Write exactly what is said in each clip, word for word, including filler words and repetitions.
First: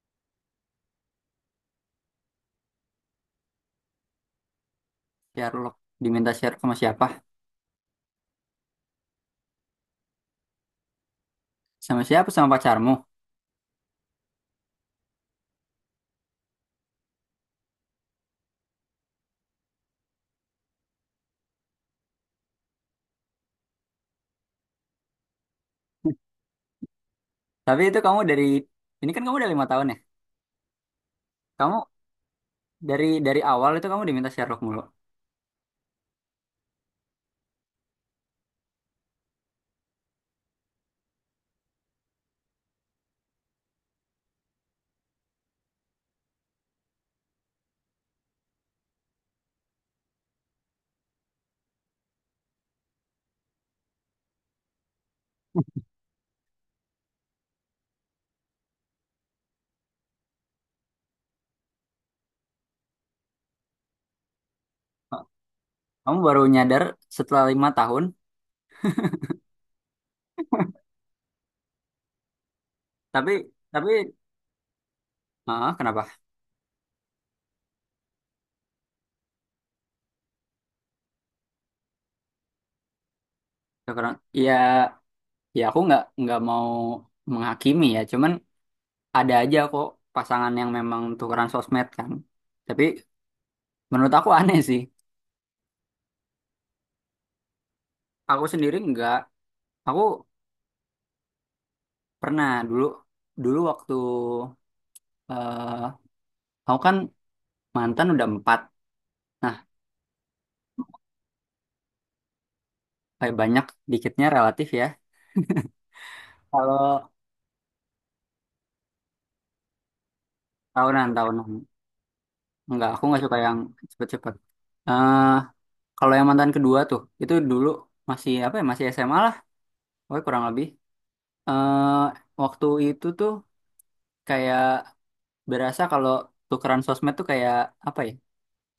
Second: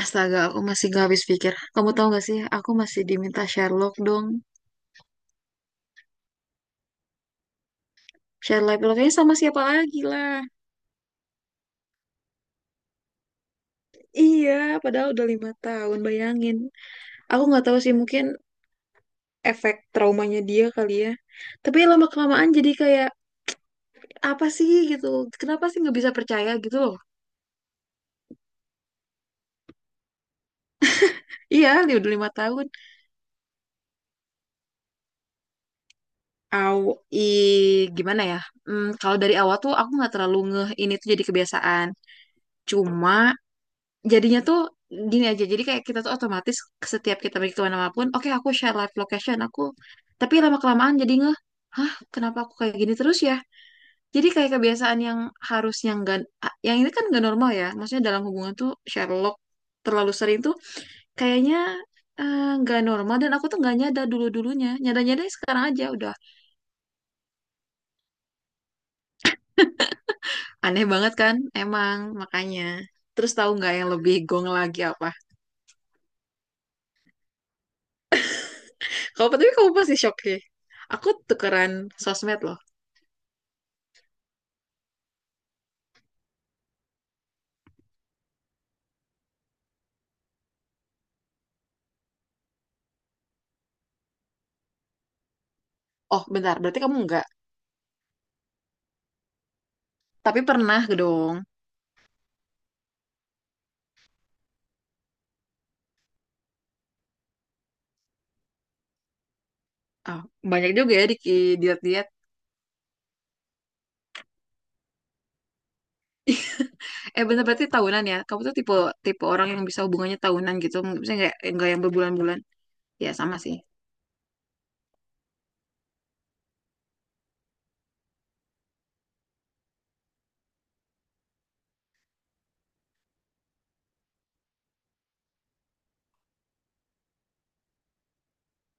Astaga, aku masih gak habis pikir. Kamu tahu gak sih, aku masih diminta Sherlock dong. Sherlock diminta share sama siapa? Sherlock Sherlocknya sama siapa lagi lah. Sama siapa? Sama pacarmu. Iya, padahal udah lima tahun, bayangin. Aku nggak tahu sih, mungkin efek traumanya dia kali ya. Tapi lama-kelamaan jadi kayak, apa sih gitu? Kenapa sih nggak bisa percaya gitu loh? Tapi itu kamu dari ini kan kamu udah lima tahun ya. Iya, Kamu dia udah lima tahun. dari dari awal itu kamu diminta Sherlock mulu. Aw, i, gimana ya? Hmm, kalau dari awal tuh aku nggak terlalu ngeh ini tuh jadi kebiasaan. Cuma jadinya tuh gini aja, jadi kayak kita tuh otomatis setiap kita pergi kemana pun, oke aku share live location aku. Tapi lama kelamaan jadi ngeh, hah, kenapa aku kayak gini terus ya? Jadi kayak kebiasaan yang harusnya nggak. Ah, yang ini kan nggak normal ya, maksudnya dalam hubungan tuh share log terlalu sering tuh kayaknya eh, nggak normal. Dan aku tuh nggak nyadar dulu dulunya, nyadar nyadar sekarang aja udah Kamu baru nyadar setelah lima tahun. aneh banget kan, emang makanya. Tapi Terus tahu nggak yang tapi lebih gong lagi apa? ah kenapa? Kalau tapi kamu pasti shock sih, aku tukeran sosmed loh. Ya, karena ya ya aku nggak nggak mau menghakimi ya. Cuman ada aja kok pasangan yang memang tukeran sosmed kan. Tapi menurut aku aneh sih. Oh, bentar. Berarti kamu enggak. Aku sendiri nggak. Aku Tapi pernah dong. pernah dulu dulu waktu eh aku kan mantan udah empat. Nah, Oh, banyak juga ya di di- diet-diet. kayak banyak dikitnya relatif ya. Kalau Eh, bentar, berarti tahunan ya. Kamu tuh tipe tipe orang yang bisa hubungannya tahunan gitu. tahunan, Maksudnya enggak tahunan. enggak yang berbulan-bulan. Enggak, aku Ya, nggak sama suka sih. yang cepet-cepet. eh Kalau yang mantan kedua tuh, itu dulu masih apa ya, masih S M A lah. Pokoknya kurang lebih. eh Waktu itu tuh kayak berasa kalau tukeran sosmed tuh kayak apa ya,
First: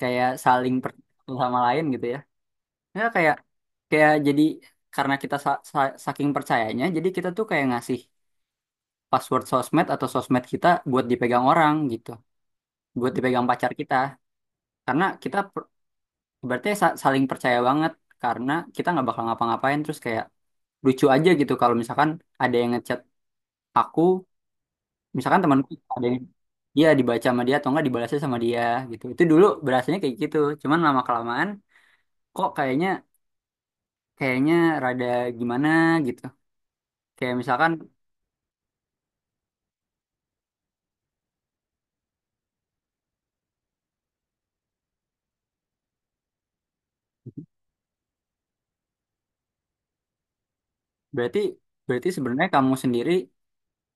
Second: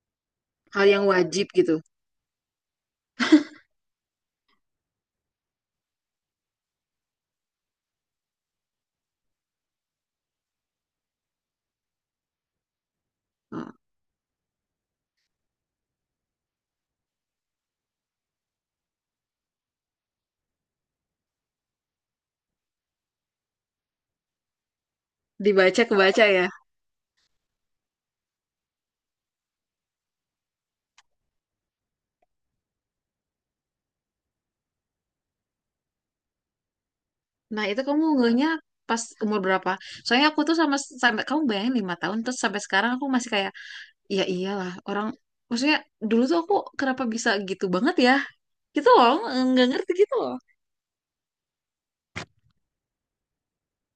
kayak saling Hal per yang satu wajib sama gitu. lain gitu ya. Ya kayak kayak jadi karena kita sa- sa- saking percayanya, jadi kita tuh kayak ngasih password sosmed atau sosmed kita buat dipegang orang gitu. Buat dipegang Oh, pacar kita karena kita per- berarti sa- saling percaya banget karena kita nggak bakal ngapa-ngapain terus kayak lucu aja gitu kalau misalkan ada yang ngechat aku misalkan temanku dibaca ada yang kebaca ya. dia dibaca sama dia atau nggak dibalasnya sama dia gitu itu dulu berasanya kayak gitu. Cuman lama kelamaan kok kayaknya kayaknya rada gimana gitu kayak Nah, misalkan itu kamu ngehnya pas umur berapa? Soalnya aku tuh sama, sampai kamu bayangin lima tahun terus sampai sekarang aku masih kayak, "Ya, iya iyalah orang, maksudnya dulu tuh aku, kenapa bisa gitu banget ya?" Gitu loh, nggak ngerti gitu loh. berarti berarti sebenarnya kamu sendiri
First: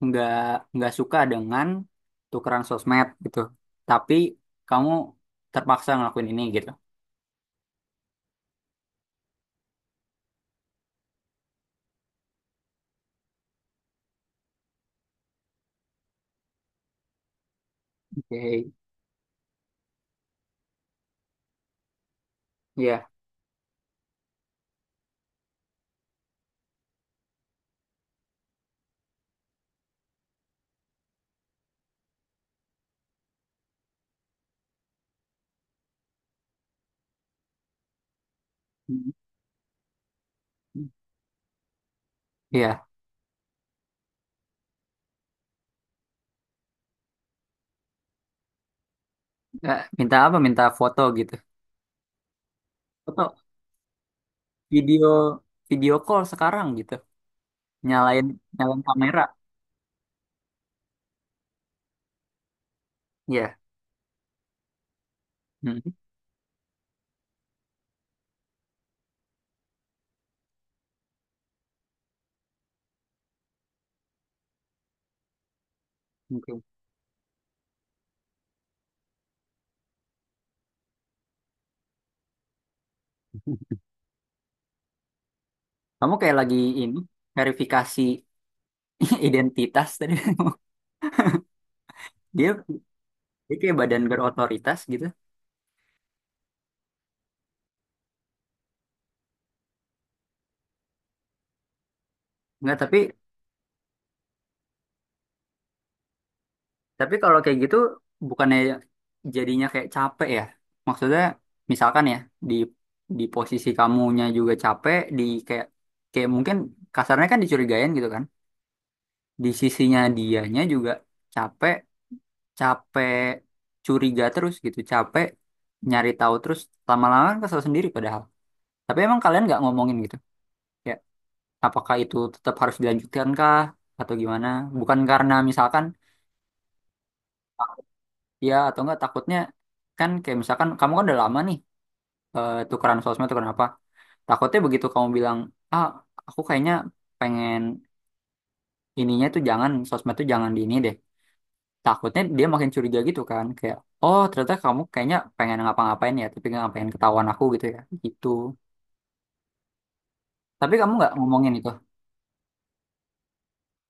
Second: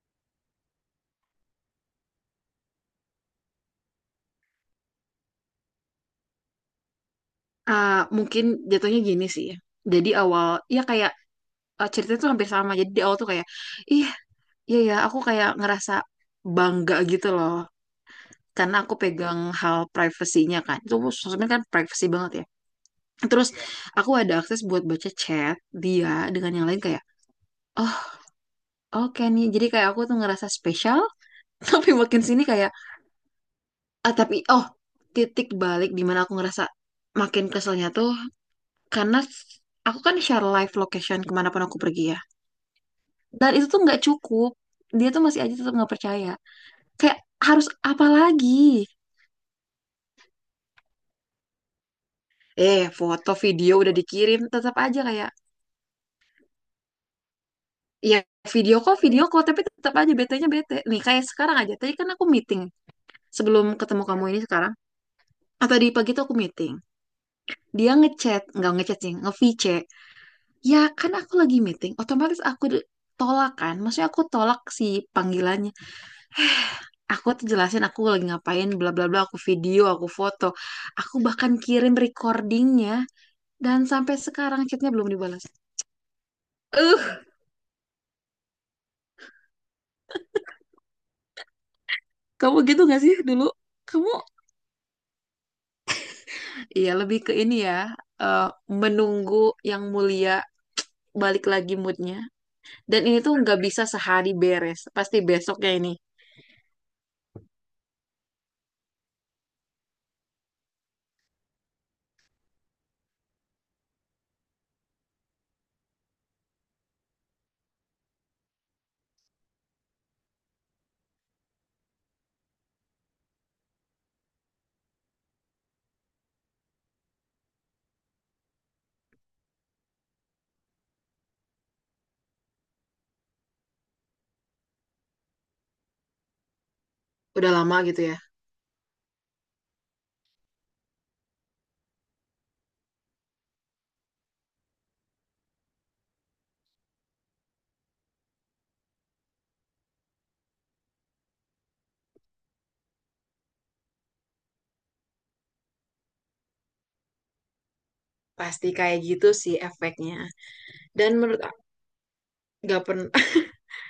nggak nggak suka dengan tukeran sosmed gitu tapi kamu terpaksa ngelakuin ini gitu. Ah, mungkin jatuhnya gini sih ya. Jadi awal ya kayak, eh, ceritanya tuh hampir sama. Jadi di awal tuh kayak, ih, iya ya aku kayak ngerasa bangga gitu loh, Oke, karena aku pegang hal privasinya kan. Itu sosmed kan privasi banget ya. iya. Terus aku ada akses buat baca chat dia dengan yang lain kayak, oh, oke nih. Jadi kayak aku tuh ngerasa spesial. Tapi makin sini kayak, ah, tapi, oh, titik balik di mana aku ngerasa makin keselnya tuh karena aku kan share live location kemanapun aku pergi ya. Iya. Dan itu tuh nggak cukup. Dia tuh masih aja tetap nggak percaya. Kayak, harus apa lagi? Nah, minta apa? Minta foto gitu. Eh, foto Foto, video udah dikirim, tetap aja video, kayak, video call sekarang gitu. ya, Nyalain, video nyalain kok, kamera. video kok, tapi tetap aja betenya bete. Nih kayak sekarang aja. Tadi kan aku meeting Iya. sebelum ketemu kamu ini sekarang. Atau Hmm. di pagi tuh aku meeting. Dia ngechat, nggak ngechat sih, nge-V C. Ya kan aku lagi meeting, otomatis aku di- tolak kan. Maksudnya aku tolak si panggilannya. Oke. Aku tuh jelasin aku lagi ngapain, bla bla bla, aku video, aku foto, aku bahkan kirim recordingnya, dan sampai sekarang chatnya belum dibalas. Kamu kayak lagi ini Eh, verifikasi identitas tadi. Dia, kamu gitu gak sih dulu? dia kayak badan Kamu, berotoritas gitu. iya, lebih ke ini ya, eh, menunggu yang mulia balik lagi moodnya. Enggak, tapi Dan ini tuh nggak bisa sehari beres, pasti besoknya ini tapi kalau kayak gitu bukannya jadinya kayak capek ya? Maksudnya misalkan ya di di posisi kamunya juga capek di kayak kayak mungkin kasarnya kan dicurigain gitu kan? Di sisinya dianya juga capek, capek curiga terus gitu, capek nyari tahu terus, lama-lama kan kesel sendiri padahal. Tapi emang kalian nggak ngomongin gitu ya apakah itu tetap harus dilanjutkan kah atau gimana bukan karena misalkan udah lama gitu ya. ya atau enggak takutnya kan kayak misalkan kamu kan udah lama nih, eh, tukeran sosmed tukeran apa, takutnya begitu kamu bilang, ah aku kayaknya pengen ininya tuh jangan sosmed tuh jangan di ini deh, takutnya dia makin curiga gitu kan kayak oh ternyata kamu kayaknya pengen ngapa-ngapain ya tapi nggak pengen ketahuan aku gitu ya gitu. Pasti kayak gitu sih efeknya. Tapi kamu Dan nggak menurut ngomongin aku itu. nggak pernah.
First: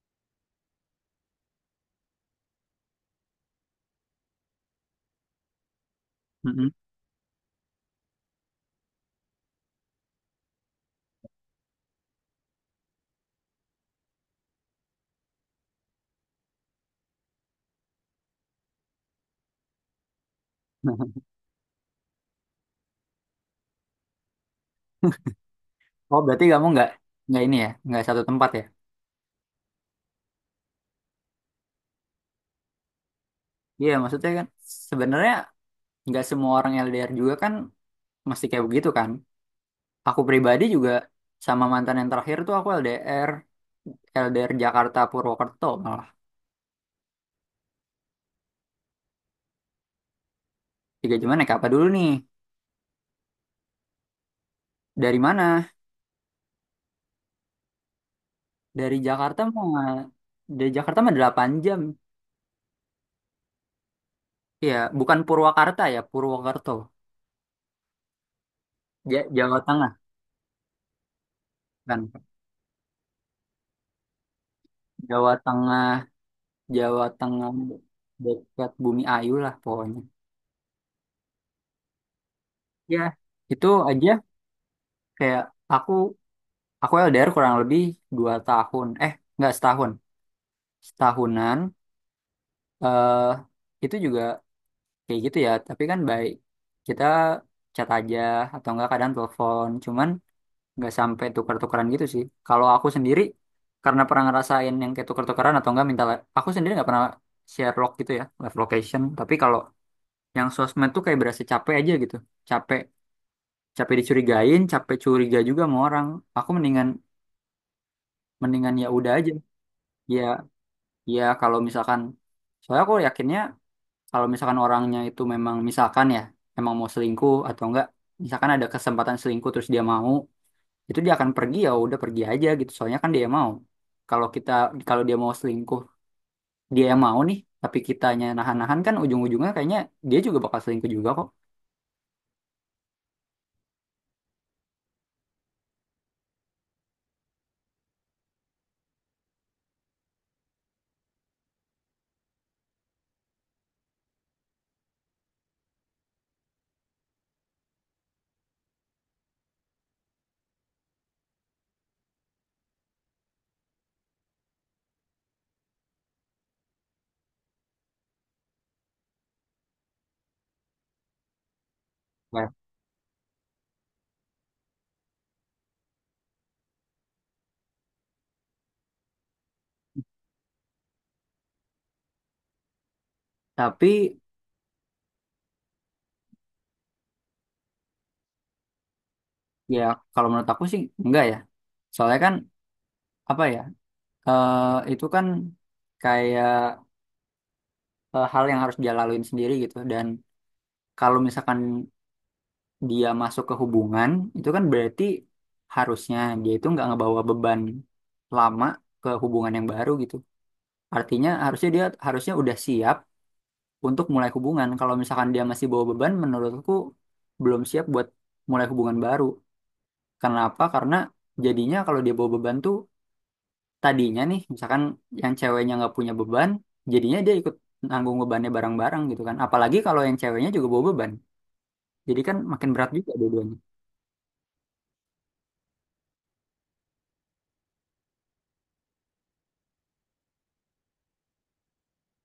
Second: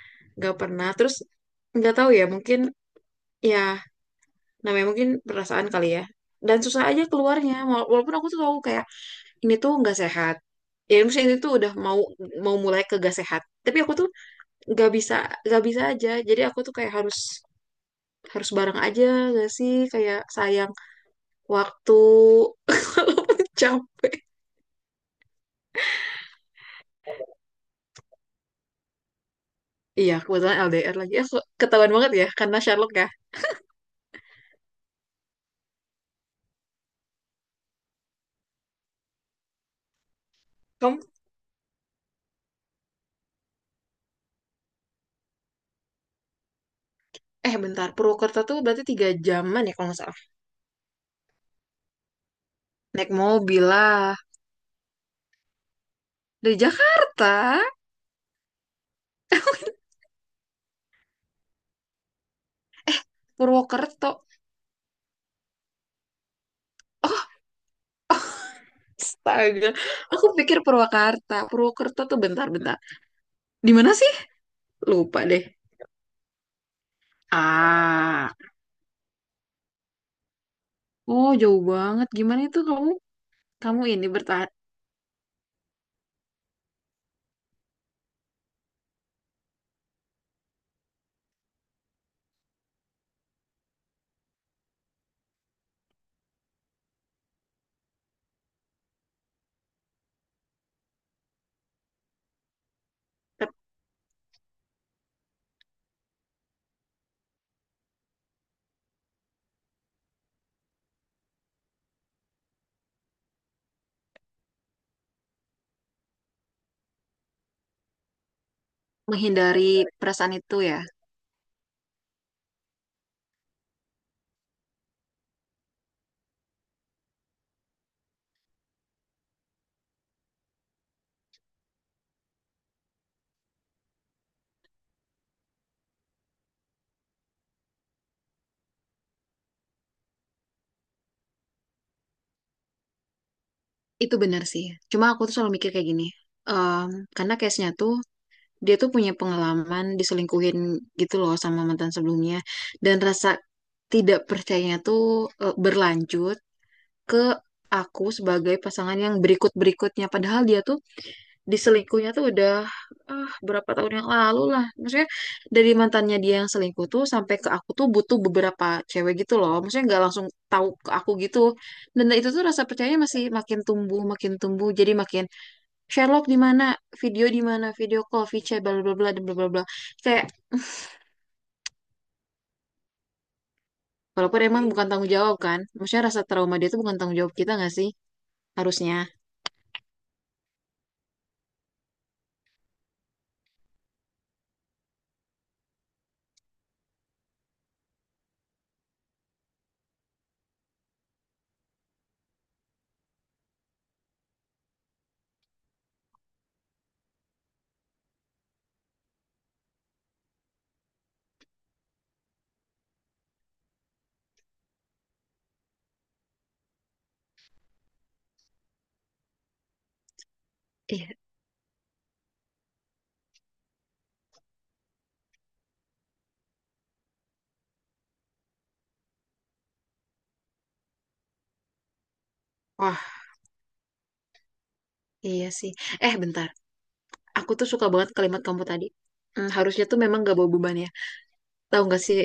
Nggak pernah terus, nggak tahu ya, mungkin ya, namanya mungkin perasaan kali ya. Dan Mm-mm. susah aja keluarnya. Wala- walaupun aku tuh tahu kayak ini tuh nggak sehat, ya maksudnya ini tuh udah mau mau mulai ke gak sehat, tapi aku tuh nggak bisa nggak bisa aja. Jadi aku tuh kayak harus harus bareng aja gak sih? Kayak sayang waktu. Jam, Oh berarti kamu nggak nggak ini ya nggak satu tempat ya. iya kebetulan L D R lagi, aku ketahuan banget ya karena Sherlock ya. Iya maksudnya kan sebenarnya nggak semua orang L D R juga kan mesti kayak begitu kan. Aku pribadi juga Kamu, sama mantan yang terakhir tuh aku L D R L D R Jakarta Purwokerto malah. eh bentar, Purwokerto tuh berarti tiga jaman ya kalau nggak salah. Tiga jam naik apa dulu nih? Naik mobil lah. Dari mana? Dari Jakarta. Dari Jakarta mah, dari Jakarta mah delapan jam. Purwokerto. Iya, bukan Purwakarta ya, Purwokerto. Ja- Jawa Astaga, Tengah aku pikir Purwakarta. Purwakarta kan. tuh bentar-bentar. Di mana sih? Lupa Jawa deh. Tengah, Jawa Tengah Ah, dekat Bumi Ayu lah pokoknya. oh jauh banget. Gimana itu kamu? Ya, itu Kamu ini aja bertahan, kayak aku aku L D R kurang lebih dua tahun. Eh, nggak setahun. Setahunan. eh itu juga kayak gitu ya, tapi kan baik. Kita chat aja atau enggak kadang telepon. Cuman nggak sampai tukar-tukaran gitu sih. Kalau aku sendiri ter- karena pernah ngerasain yang kayak tukar-tukaran atau enggak minta li- aku sendiri nggak pernah share log gitu ya, live location. Tapi kalau yang sosmed tuh kayak berasa capek aja gitu. Capek, capek dicurigain, capek curiga juga sama orang. Aku mendingan, mendingan ya udah aja. menghindari Ya perasaan itu ya? ya kalau misalkan soalnya aku yakinnya kalau misalkan orangnya itu memang misalkan ya emang mau selingkuh atau enggak misalkan ada kesempatan selingkuh terus dia mau itu dia akan pergi, ya udah pergi aja gitu soalnya kan dia yang mau. Kalau kita, kalau dia mau selingkuh dia yang mau nih, tapi kitanya nahan-nahan kan ujung-ujungnya kayaknya dia juga bakal selingkuh juga kok. Itu benar sih. Cuma aku tuh selalu mikir kayak gini. Em, karena case-nya tuh dia tuh punya pengalaman diselingkuhin gitu loh, sama mantan sebelumnya. Dan rasa tidak percayanya tuh, eh, berlanjut ke aku sebagai pasangan yang berikut-berikutnya. Padahal dia tuh diselingkuhnya tuh udah, ah, berapa tahun yang lalu lah. Maksudnya dari mantannya dia yang selingkuh tuh sampai ke aku tuh butuh beberapa cewek gitu loh. Maksudnya nggak langsung tahu ke aku gitu. Dan itu tuh Nah, rasa percayanya masih makin tumbuh, makin tumbuh. Jadi makin Sherlock di mana, video di mana, video call, VChat, bla bla bla, dan bla bla bla. Kayak tapi walaupun emang bukan tanggung jawab kan. Maksudnya rasa trauma dia tuh bukan tanggung jawab kita nggak sih? Harusnya. ya kalau menurut aku sih enggak ya soalnya kan apa ya, eh, itu kan kayak eh, hal yang harus dia laluin sendiri gitu. Dan kalau misalkan dia masuk ke hubungan itu kan berarti harusnya dia itu nggak ngebawa beban lama ke hubungan yang baru gitu. Artinya harusnya dia harusnya udah siap untuk mulai hubungan. Kalau misalkan dia masih bawa beban, menurutku belum siap buat mulai hubungan baru. Kenapa? Karena Iya. jadinya kalau dia bawa beban tuh tadinya nih, misalkan yang ceweknya nggak punya beban, jadinya dia ikut nanggung bebannya bareng-bareng gitu kan. Apalagi kalau yang ceweknya juga bawa beban. Jadi kan makin berat Wah, juga dua-duanya. iya sih. Eh, bentar. Aku tuh suka banget kalimat kamu tadi. Hmm, harusnya tuh memang gak bawa beban. Tahu nggak sih?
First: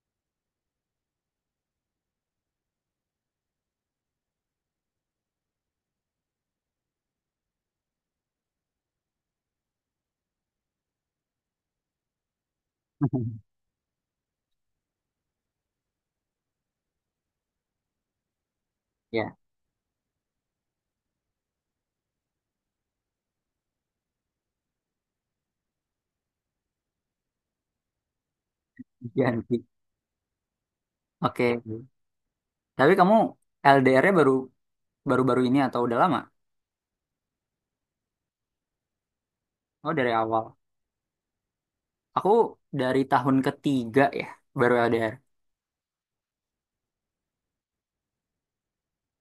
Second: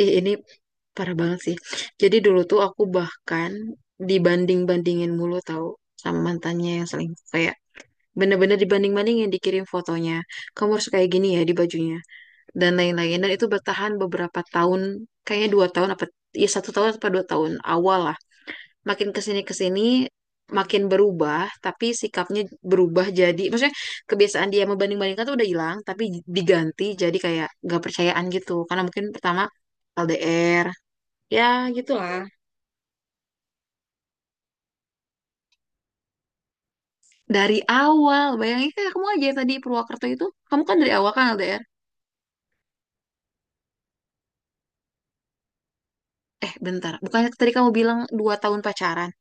Ih, ini parah banget sih. Jadi dulu tuh aku bahkan dibanding-bandingin mulu tahu, sama mantannya yang selingkuh. Kayak bener-bener dibanding-bandingin, dikirim fotonya. Kamu harus kayak gini ya di bajunya dan lain-lain. Dan itu bertahan beberapa tahun, kayaknya dua tahun apa ya, satu tahun apa dua tahun awal. Makin Ya, kesini kesini makin berubah, tapi sikapnya berubah, jadi maksudnya kebiasaan dia membanding-bandingkan tuh udah hilang, tapi diganti jadi kayak nggak percayaan gitu karena mungkin pertama ganti. L D R ya Oke. gitulah. Tapi kamu L D R-nya baru baru-baru ini atau udah lama? Dari awal bayangin kayak kamu aja yang tadi Oh, Purwakarta dari itu, awal. kamu kan dari awal kan L D R. Aku dari tahun ketiga ya baru L D R. Eh bentar, bukannya tadi kamu bilang dua tahun pacaran?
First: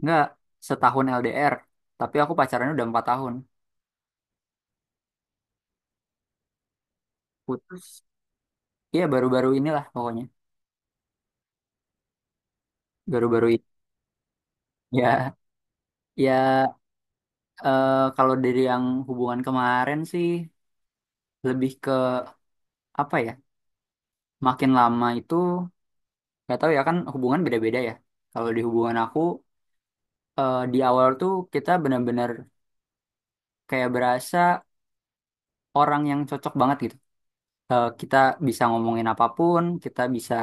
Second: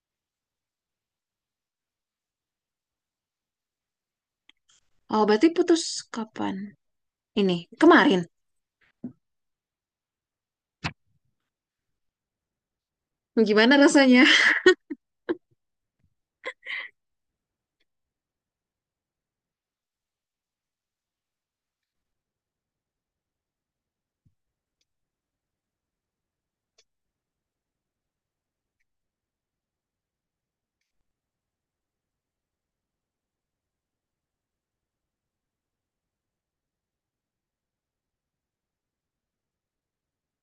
Enggak, setahun L D R. Tapi aku pacarannya udah empat tahun. Oh berarti putus kapan ini, Putus. kemarin? Iya baru-baru inilah pokoknya. Baru-baru ini. Gimana rasanya? Ya, ya, eh, kalau dari yang hubungan kemarin sih lebih ke apa ya? Makin lama itu nggak tahu ya kan hubungan beda-beda ya. Kalau di hubungan aku, eh, di awal tuh kita benar-benar kayak berasa orang yang cocok banget gitu. Eh, kita bisa ngomongin apapun, kita bisa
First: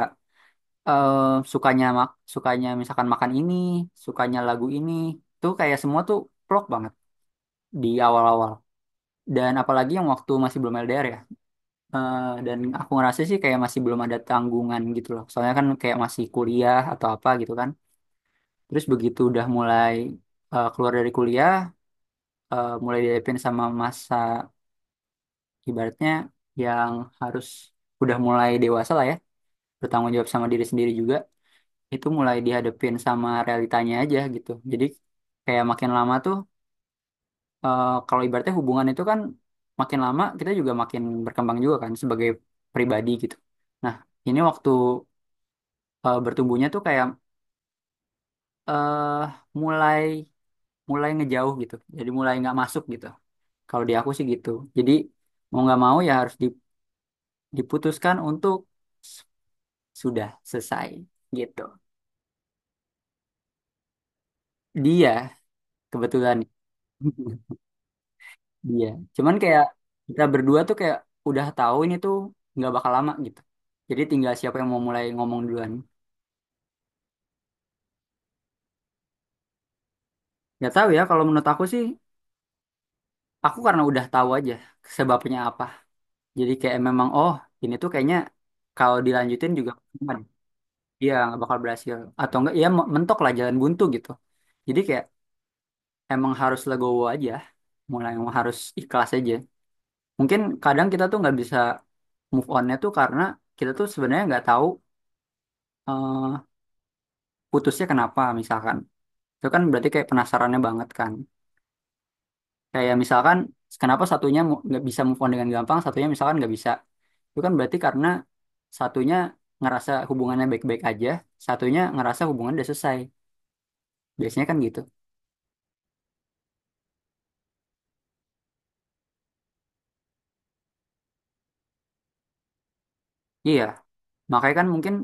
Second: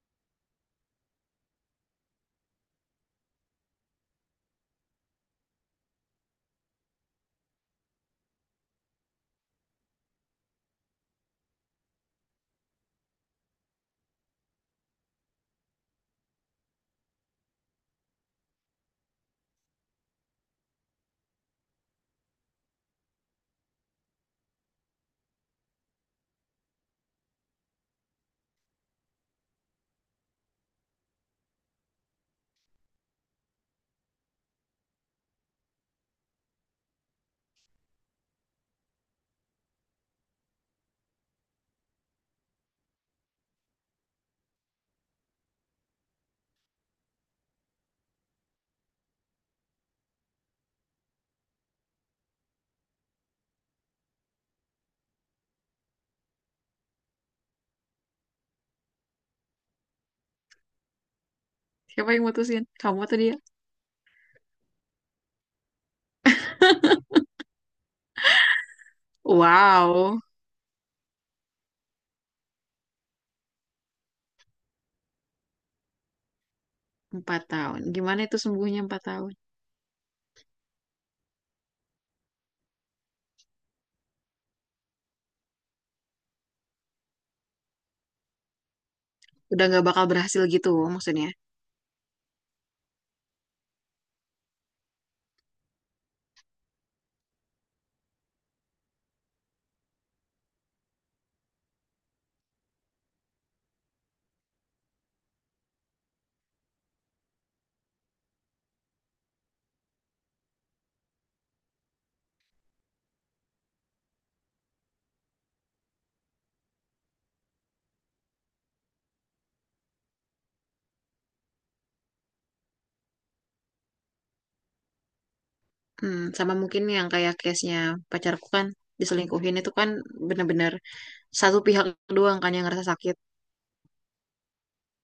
eh sukanya mak sukanya misalkan makan ini, sukanya lagu ini, tuh kayak semua tuh plok banget di awal-awal. Dan apalagi yang waktu masih belum L D R ya. Eh, dan aku ngerasa sih kayak masih belum ada tanggungan gitu loh. Soalnya kan kayak masih kuliah atau apa gitu kan. Terus begitu udah mulai eh, keluar dari kuliah, eh, mulai dihadapin sama masa ibaratnya yang harus udah mulai dewasa lah ya, bertanggung jawab sama diri sendiri juga. Itu mulai dihadapin sama realitanya aja gitu. Jadi kayak makin lama tuh, eh, kalau ibaratnya hubungan itu kan makin lama kita juga makin berkembang juga kan sebagai pribadi gitu. Nah, ini waktu eh, bertumbuhnya tuh kayak eh mulai mulai ngejauh gitu. Jadi mulai nggak masuk gitu. Kalau di aku sih gitu. Jadi mau nggak mau ya harus di- diputuskan untuk s- sudah selesai gitu. Siapa yang mutusin, kamu atau dia? Dia kebetulan. Iya, cuman kayak Wow. kita berdua tuh kayak udah tahu ini tuh nggak bakal lama gitu. Jadi tinggal siapa yang mau mulai ngomong duluan. Empat tahun. Gimana itu sembuhnya empat tahun? Nggak tahu ya, kalau menurut aku sih, aku karena udah tahu aja sebabnya apa. Jadi kayak memang, oh ini tuh kayaknya kalau dilanjutin Udah juga nggak bakal aman. berhasil gitu Iya, maksudnya. nggak bakal berhasil. Atau enggak, ya me- mentok lah jalan buntu gitu. Jadi kayak emang harus legowo aja, mulai emang harus ikhlas aja. Mungkin kadang kita tuh nggak bisa move onnya tuh karena kita tuh sebenarnya nggak tahu eh, putusnya kenapa misalkan itu kan berarti kayak penasarannya banget kan kayak misalkan kenapa satunya mu- nggak bisa move on dengan gampang satunya misalkan nggak bisa itu kan berarti karena satunya ngerasa hubungannya baik-baik aja satunya ngerasa hubungan udah selesai biasanya kan gitu. Hmm, sama mungkin yang kayak case-nya pacarku kan diselingkuhin itu kan, bener-bener satu pihak doang kan yang ngerasa sakit. Iya makanya kan mungkin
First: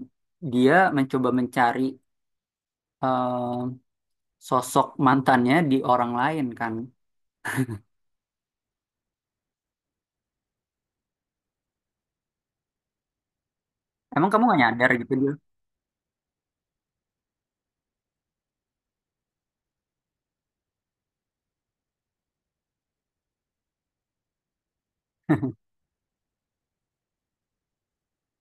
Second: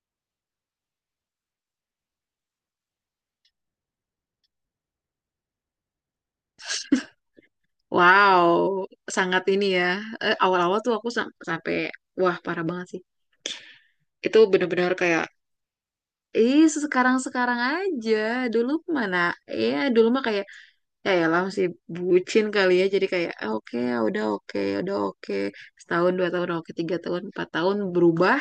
dia mencoba mencari eh, sosok mantannya di orang lain kan. Wow, sangat ini ya. Eh, awal-awal tuh aku sam- sampai, wah parah banget sih. Emang Itu kamu nggak nyadar bener-bener gitu kayak, dia? ih, sekarang-sekarang aja. Dulu mana? Ya, dulu mah kayak, ya lah masih bucin kali ya. Jadi kayak, "Ah, oke ya udah, oke ya udah, oke setahun dua tahun oke tiga tahun empat tahun berubah."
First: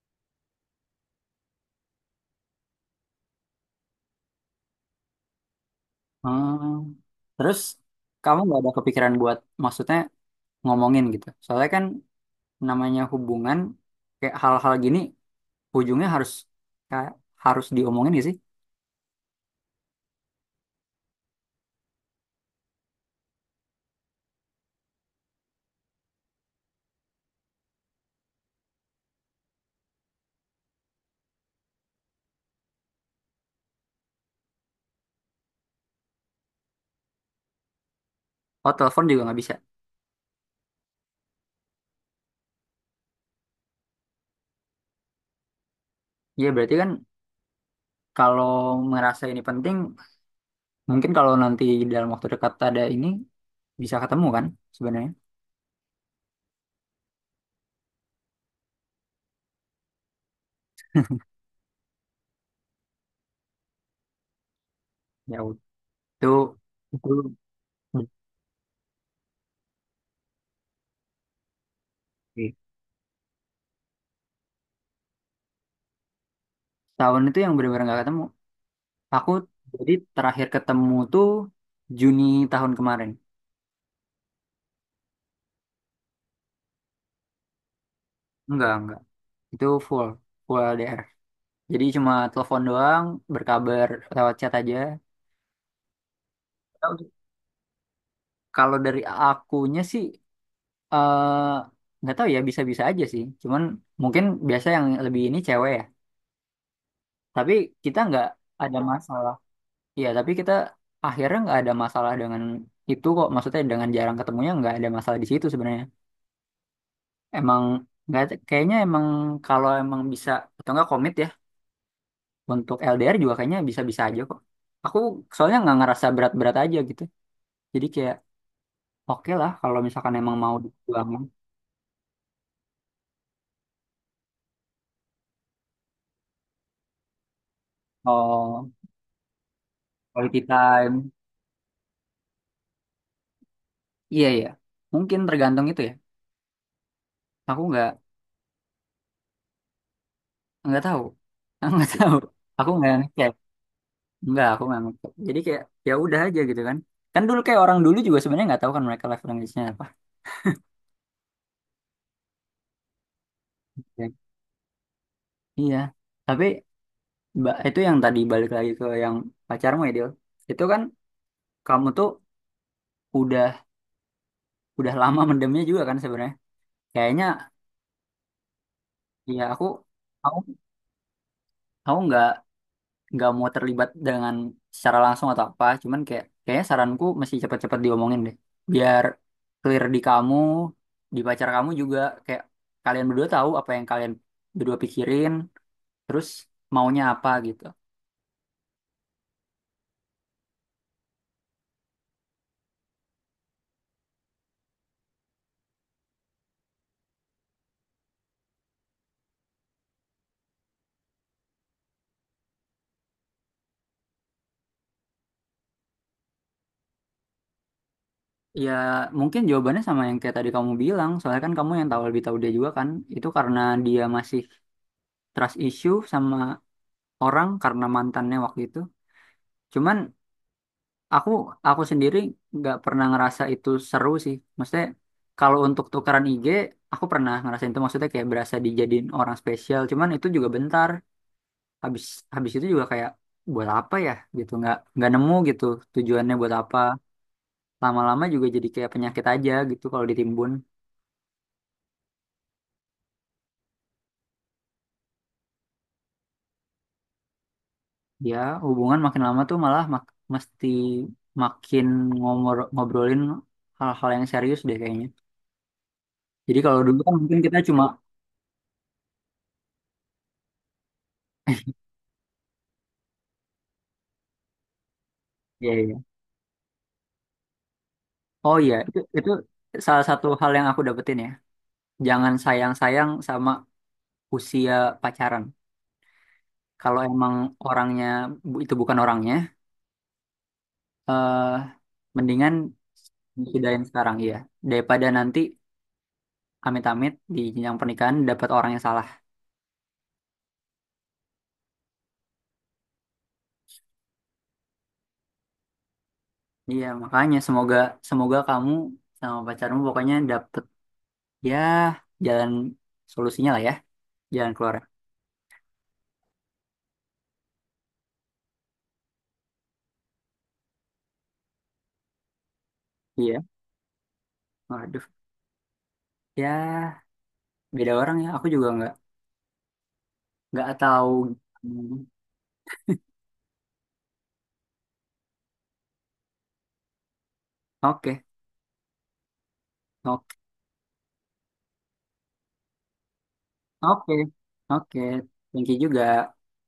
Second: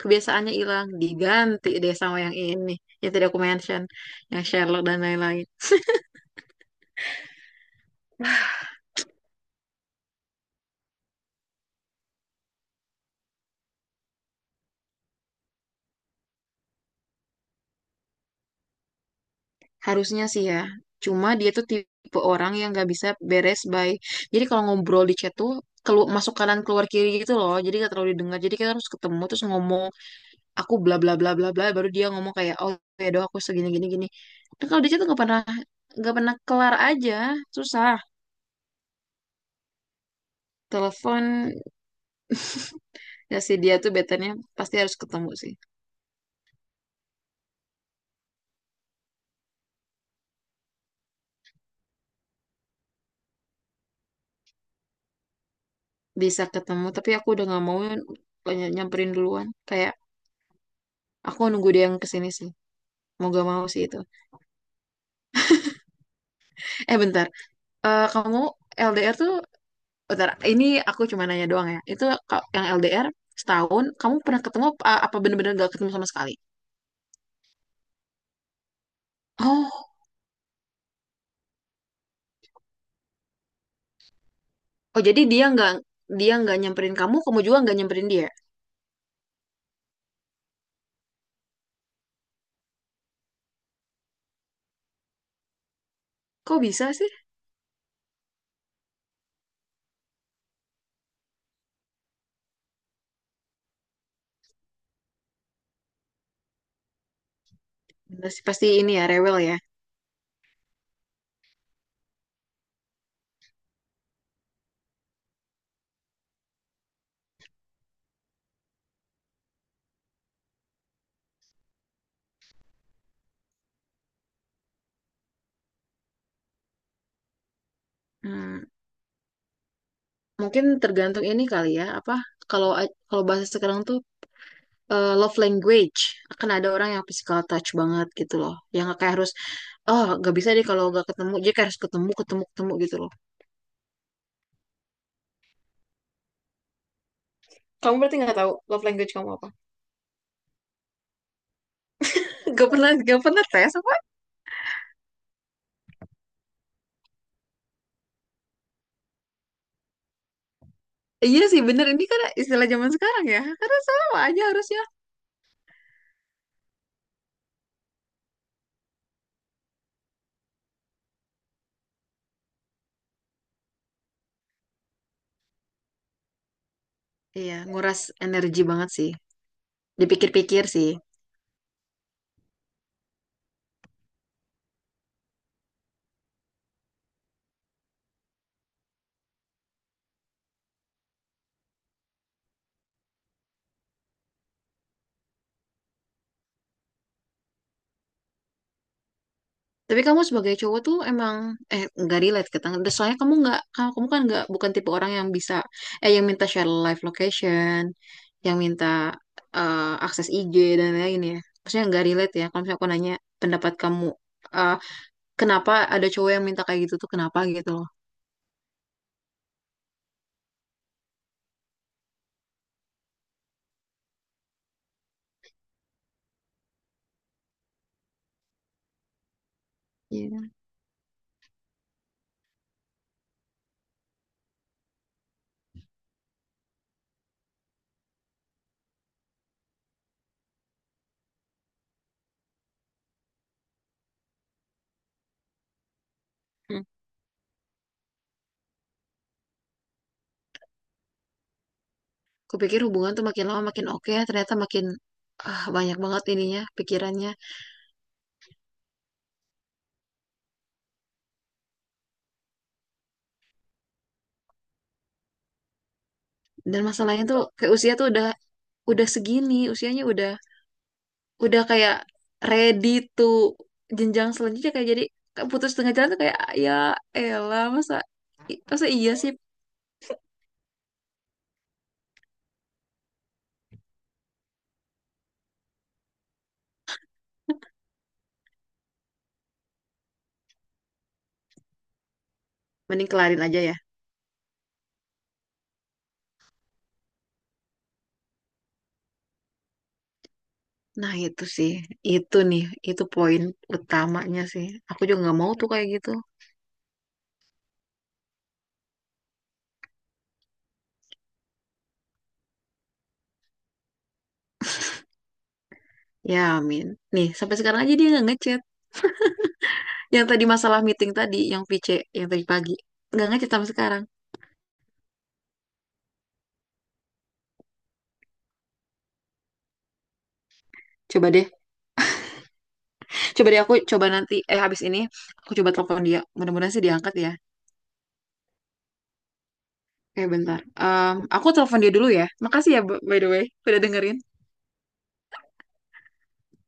Kebiasaannya hilang, diganti deh sama yang ini, yang tadi aku mention, yang Sherlock dan lain-lain. Hmm. Terus kamu nggak ada kepikiran buat maksudnya ngomongin gitu? Soalnya kan namanya hubungan kayak hal-hal gini ujungnya harus kayak harus diomongin gak sih? Harusnya sih ya. Cuma dia tuh tipe orang yang gak bisa beres by, jadi kalau ngobrol di chat tuh kelu masuk kanan keluar kiri gitu loh, jadi gak terlalu didengar. Jadi kita harus ketemu terus ngomong, aku bla bla bla bla bla, baru dia ngomong kayak, oh ya doa aku segini gini gini. Nah, kalau di situ nggak pernah, nggak pernah kelar aja, susah. Oh telepon juga nggak bisa. Telepon, ya si dia tuh betanya pasti harus ketemu sih. Ya berarti kan kalau merasa ini penting mungkin kalau nanti dalam waktu dekat ada ini bisa ketemu kan sebenarnya. Bisa ketemu tapi aku udah nggak mau ny- nyamperin duluan. Kayak aku nunggu dia yang kesini sih, mau gak mau sih itu. Ya itu Eh itu bentar. Eh, kamu L D R tuh bentar ini, aku cuma nanya doang ya itu ka- yang L D R setahun, kamu pernah ketemu apa apa, bener-bener gak ketemu sama sekali? tahun itu yang benar-benar nggak ketemu. Aku Oh. jadi terakhir ketemu tuh Juni tahun kemarin. Oh jadi dia nggak, dia nggak nyamperin kamu, kamu juga nggak nyamperin dia. Enggak, enggak. Itu full, full L D R. Jadi cuma telepon doang, berkabar lewat chat aja. Kok bisa sih? Kalau dari akunya sih eh, nggak tahu ya bisa-bisa aja sih. Cuman mungkin biasa yang lebih ini cewek ya. Tapi kita nggak Pasti, pasti ada ini ya masalah. rewel ya. Iya, tapi kita akhirnya nggak ada masalah dengan itu kok. Maksudnya dengan jarang ketemunya nggak ada masalah di situ sebenarnya. Emang nggak kayaknya emang kalau emang bisa atau nggak komit ya untuk L D R juga kayaknya bisa-bisa aja kok. Aku soalnya nggak ngerasa berat-berat aja gitu. Jadi kayak Hmm, oke lah kalau misalkan emang mau Mungkin diperjuangin. tergantung ini kali ya apa, kalau kalau bahasa sekarang tuh, eh, love language. Akan ada orang yang physical touch banget gitu loh, Oh, yang kayak harus, oh nggak quality bisa deh kalau nggak time. ketemu, dia kayak harus ketemu ketemu ketemu gitu loh. Iya ya, mungkin tergantung itu ya. Aku nggak Kamu berarti nggak tahu love language kamu apa? nggak tahu, aku nggak tahu. Gak Aku nggak pernah gak ngecek, pernah tes apa? nggak aku nggak ngecek. Jadi kayak ya udah aja gitu kan. Kan dulu kayak orang dulu juga sebenarnya nggak tahu kan mereka live language-nya apa. Iya sih bener, ini kan istilah zaman sekarang ya. Karena Ya. sama aja harusnya. Iya, tapi ba- itu yang tadi balik lagi ke yang pacarmu ya Dil. Itu kan kamu tuh udah udah lama mendemnya juga kan sebenarnya. Kayaknya Iya, nguras energi banget sih. ya aku aku Dipikir-pikir sih. aku nggak nggak mau terlibat dengan secara langsung atau apa, cuman kayak kayaknya saranku mesti cepet-cepet diomongin deh biar clear di kamu di pacar kamu juga kayak kalian berdua tahu apa yang kalian berdua pikirin terus maunya apa gitu. Tapi kamu sebagai cowok tuh emang, eh nggak relate ke tangga. Soalnya kamu nggak kamu, kamu kan nggak bukan tipe orang yang bisa, eh yang minta share live location, yang minta, eh, akses I G dan lain-lain ya. Maksudnya nggak relate ya. Kalau misalnya aku nanya pendapat kamu, eh, kenapa ada cowok yang minta kayak gitu tuh kenapa gitu loh? Ya mungkin jawabannya sama yang kayak tadi kamu bilang soalnya kan kamu yang tahu lebih tahu dia juga kan itu karena dia masih trust issue sama orang karena mantannya waktu itu. Cuman Iya. Aku aku sendiri nggak pernah ngerasa itu seru sih. Maksudnya kalau untuk tukaran I G, aku pernah ngerasain itu. Maksudnya kayak berasa dijadiin orang spesial. Cuman itu juga bentar. Habis habis itu juga kayak buat apa ya gitu. Nggak nggak nemu gitu tujuannya buat apa. Hmm. Lama-lama juga jadi kayak penyakit aja gitu kalau ditimbun. Kupikir hubungan tuh makin lama makin oke ya, ternyata makin, ah, banyak banget ininya pikirannya. Ya hubungan makin lama tuh malah mak- mesti makin ngomor ngobrolin hal-hal yang serius deh kayaknya. Jadi kalau Dan dulu kan masalahnya mungkin tuh kita kayak cuma usia tuh udah udah segini, usianya udah udah kayak ready to jenjang selanjutnya. Kayak jadi kayak putus ya tengah ya. jalan tuh kayak, ya elah masa, Oh i- iya, masa itu, iya itu sih, salah satu hal yang aku dapetin ya. Jangan sayang-sayang sama usia pacaran. Kalau emang orangnya bu- itu bukan orangnya, eh mendingan mending kelarin aja ya. sudahin sekarang iya. Daripada nanti amit-amit di jenjang pernikahan dapat orang yang salah. Nah itu sih, itu nih, itu poin utamanya sih, aku juga nggak mau tuh kayak gitu. Iya, makanya semoga, semoga kamu sama pacarmu pokoknya dapet ya jalan solusinya lah ya, jalan keluar. Ya amin. Nih sampai sekarang aja dia nggak ngechat, yang tadi masalah meeting tadi yang V C, yang tadi pagi, nggak Iya, ngechat sampai sekarang. waduh. Ya, beda orang ya. Aku juga nggak nggak tahu. Coba deh, Hmm. coba deh aku coba nanti, eh habis ini aku coba telepon dia, mudah-mudahan sih diangkat ya. Oke. Eh Oke, bentar. Em, aku telepon dia dulu ya. Makasih ya, b- by the way, udah oke, dengerin. oke. Thank you juga.